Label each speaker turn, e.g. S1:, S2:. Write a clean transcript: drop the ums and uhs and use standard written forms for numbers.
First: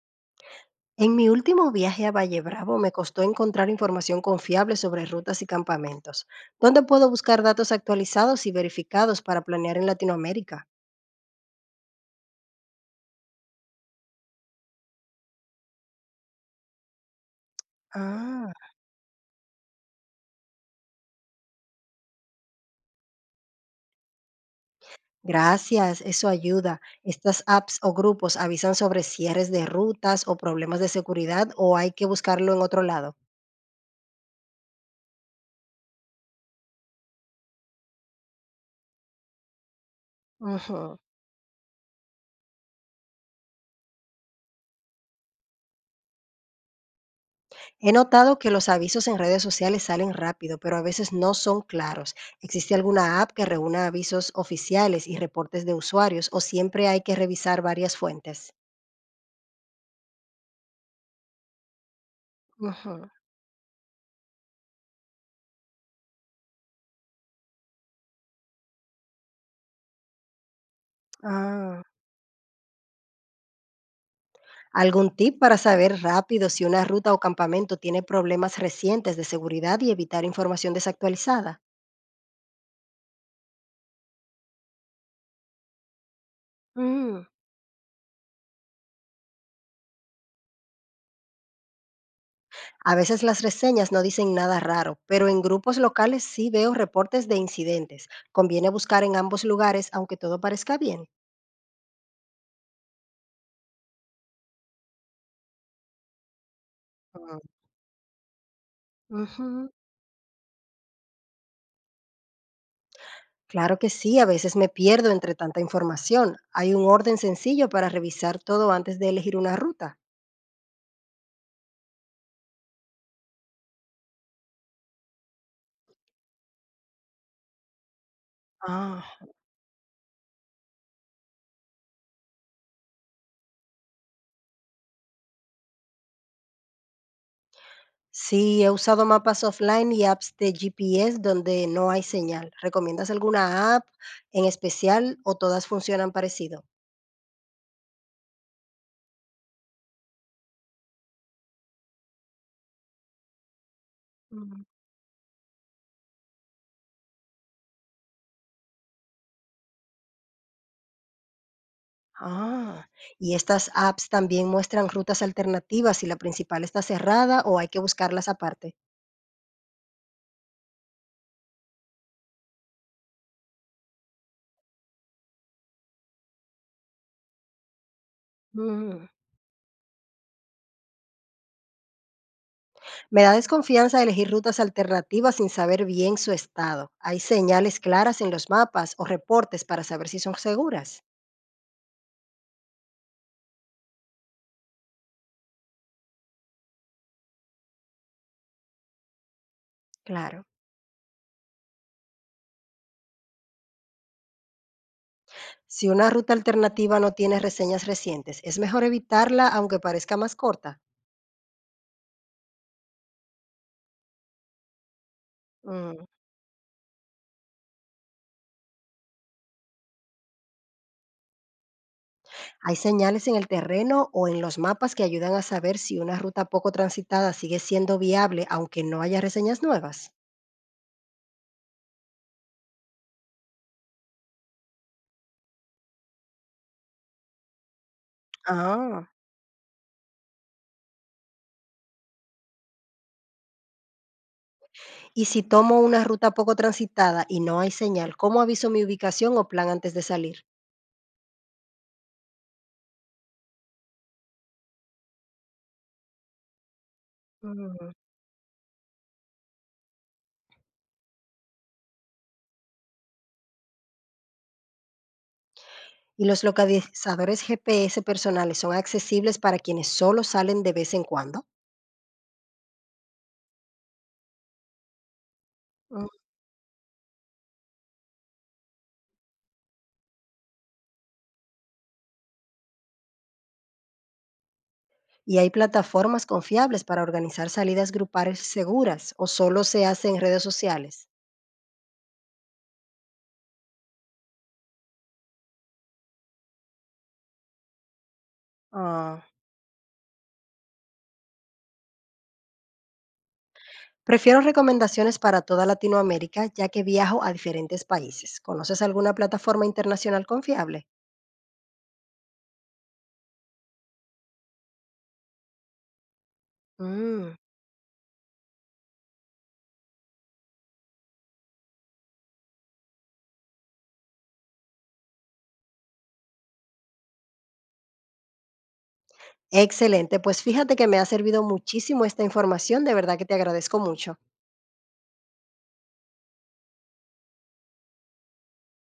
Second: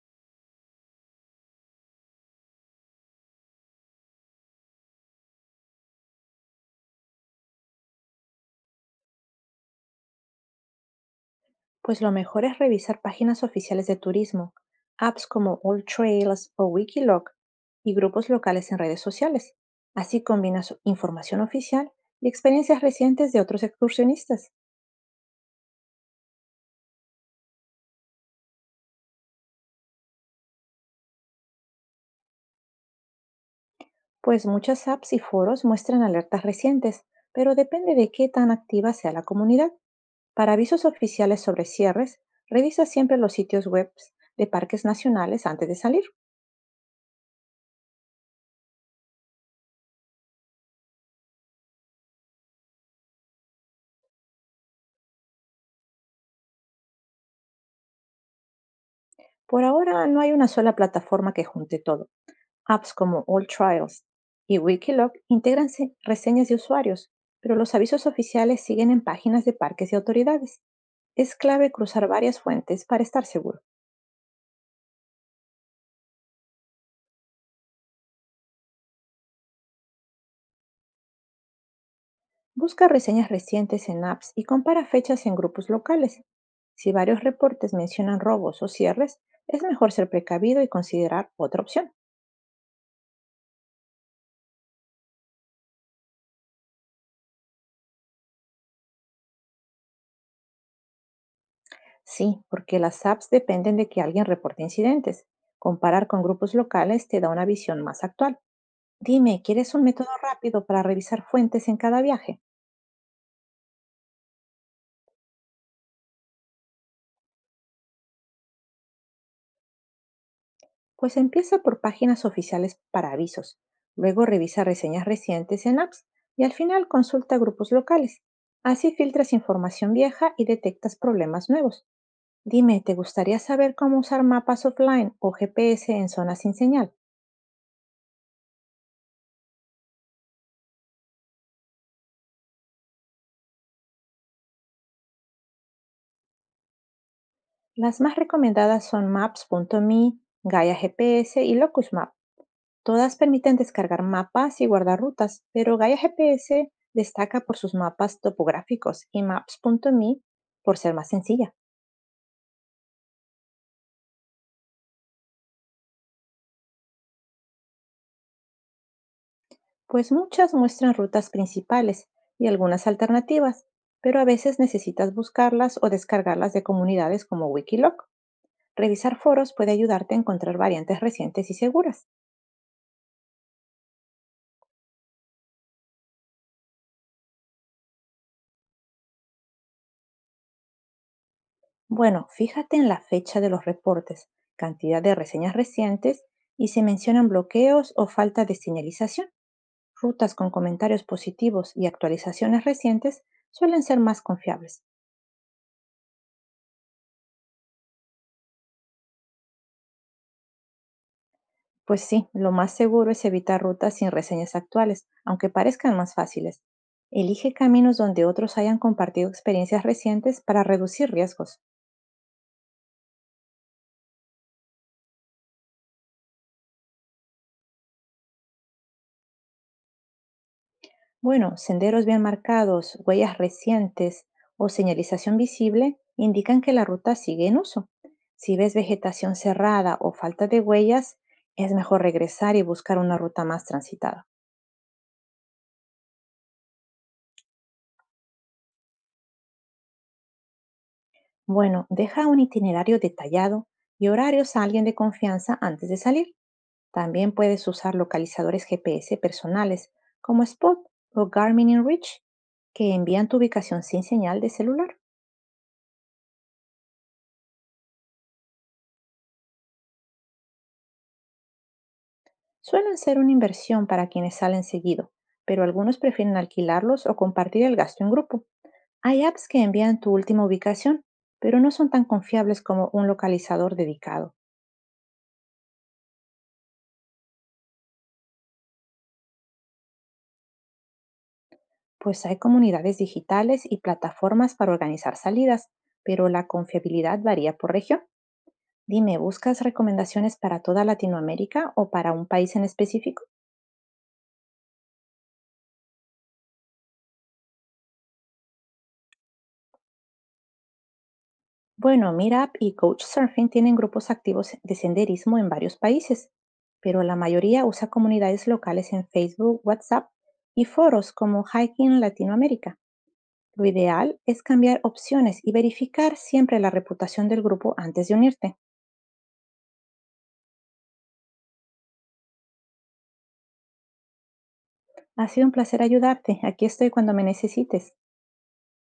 S1: En mi último viaje a Valle Bravo me costó encontrar información confiable sobre rutas y campamentos. ¿Dónde puedo buscar datos actualizados y verificados para planear en Latinoamérica?
S2: Pues lo mejor es revisar páginas oficiales de turismo, apps como All Trails o Wikiloc y grupos
S1: Ah,
S2: locales en redes sociales. Así combinas información oficial y experiencias recientes de otros excursionistas,
S1: gracias, eso ayuda. ¿Estas apps o grupos avisan sobre cierres de rutas o problemas de seguridad o hay que buscarlo en otro lado?
S2: pues muchas apps y foros muestran alertas recientes, pero depende de qué tan activa sea la comunidad. Para avisos
S1: Ujú.
S2: oficiales sobre cierres, revisa siempre los sitios web de parques nacionales antes de salir.
S1: He notado que los avisos en redes sociales salen rápido, pero a veces no son claros. ¿Existe alguna app que reúna avisos oficiales y reportes de usuarios o siempre hay que revisar varias fuentes?
S2: Por ahora no hay una sola plataforma que junte todo. Apps
S1: Ujú.
S2: como All Trials y Wikiloc integran reseñas de usuarios, pero los avisos oficiales siguen en páginas de parques y autoridades. Es clave
S1: Ah.
S2: cruzar varias fuentes para estar seguro.
S1: ¿Algún tip para saber rápido si una ruta o campamento tiene problemas recientes de seguridad y evitar información desactualizada?
S2: Busca reseñas recientes en apps y compara fechas en grupos locales. Si varios
S1: Mm.
S2: reportes mencionan robos o cierres, es mejor ser precavido y considerar otra opción.
S1: A veces las reseñas no dicen nada raro, pero en grupos locales sí veo reportes de incidentes. Conviene buscar en ambos lugares aunque todo parezca bien.
S2: Sí, porque las apps dependen de que alguien reporte incidentes. Comparar con grupos locales te da una visión más actual. Dime,
S1: Ujú,
S2: ¿quieres un método rápido para revisar fuentes en cada viaje?
S1: claro que sí, a veces me pierdo entre tanta información. Hay un orden sencillo para revisar todo antes de elegir una ruta.
S2: Pues empieza por páginas oficiales para avisos, luego revisa reseñas recientes en apps y al final consulta grupos locales. Así
S1: Ah,
S2: filtras información vieja y detectas problemas nuevos. Dime, ¿te gustaría saber cómo usar mapas offline o GPS en zonas sin señal?
S1: sí, he usado mapas offline y apps de GPS donde no hay señal. ¿Recomiendas alguna app en especial o todas funcionan parecido?
S2: Las más recomendadas son maps.me, Gaia GPS y Locus. Todas permiten descargar mapas
S1: Mm,
S2: y guardar rutas, pero Gaia GPS destaca por sus mapas topográficos y Maps.me por ser más sencilla,
S1: ah, y estas apps también muestran rutas alternativas si la principal está cerrada o hay que buscarlas aparte.
S2: pues muchas muestran rutas principales y algunas alternativas, pero a veces necesitas buscarlas o descargarlas de comunidades como Wikiloc.
S1: Mm.
S2: Revisar foros puede ayudarte a encontrar variantes recientes y seguras.
S1: Me da desconfianza elegir rutas alternativas sin saber bien su estado. ¿Hay señales claras en los mapas o reportes para saber si son seguras?
S2: Bueno, fíjate en la fecha de los reportes, cantidad de reseñas recientes y si mencionan bloqueos o falta de señalización. Rutas
S1: Claro.
S2: con comentarios positivos y actualizaciones recientes suelen ser más confiables.
S1: Si una ruta alternativa no tiene reseñas recientes, ¿es mejor evitarla aunque parezca más corta?
S2: Pues sí, lo más seguro es evitar rutas sin reseñas actuales, aunque parezcan
S1: Mm.
S2: más fáciles. Elige caminos donde otros hayan compartido experiencias recientes para reducir riesgos.
S1: ¿Hay señales en el terreno o en los mapas que ayudan a saber si una ruta poco transitada sigue siendo viable aunque no haya reseñas nuevas?
S2: Bueno, senderos bien marcados, huellas recientes o señalización visible indican que la ruta sigue en uso. Si ves
S1: Ah,
S2: vegetación cerrada o falta de huellas, es mejor regresar y buscar una ruta más transitada.
S1: y si tomo una ruta poco transitada y no hay señal, ¿cómo aviso mi ubicación o plan antes de salir?
S2: Bueno, deja un itinerario detallado y horarios a alguien de confianza antes de salir. También puedes
S1: Mm.
S2: usar localizadores GPS personales como Spot o Garmin InReach que envían tu ubicación sin señal de celular.
S1: Y los localizadores GPS personales son accesibles para quienes solo salen de vez en cuando.
S2: Suelen ser una inversión para quienes salen seguido, pero algunos
S1: Mm,
S2: prefieren alquilarlos o compartir el gasto en grupo. Hay apps que envían tu última ubicación, pero no son tan confiables como un localizador dedicado.
S1: y hay plataformas confiables para organizar salidas grupales seguras o solo se hace en redes sociales.
S2: Pues hay comunidades digitales y plataformas para organizar salidas, pero la confiabilidad varía por región. Dime,
S1: Ah.
S2: ¿buscas recomendaciones para toda Latinoamérica o para un país en específico?
S1: Prefiero recomendaciones para toda Latinoamérica ya que viajo a diferentes países. ¿Conoces alguna plataforma internacional confiable?
S2: Bueno, Meetup y Couchsurfing tienen grupos activos de senderismo en varios países, pero la
S1: Mm.
S2: mayoría usa comunidades locales en Facebook, WhatsApp y foros como Hiking Latinoamérica. Lo ideal es cambiar opciones y verificar siempre la reputación del grupo antes de unirte.
S1: Excelente, pues fíjate que me ha servido muchísimo esta información, de verdad que te agradezco mucho.
S2: Ha sido un placer ayudarte. Aquí estoy cuando me necesites.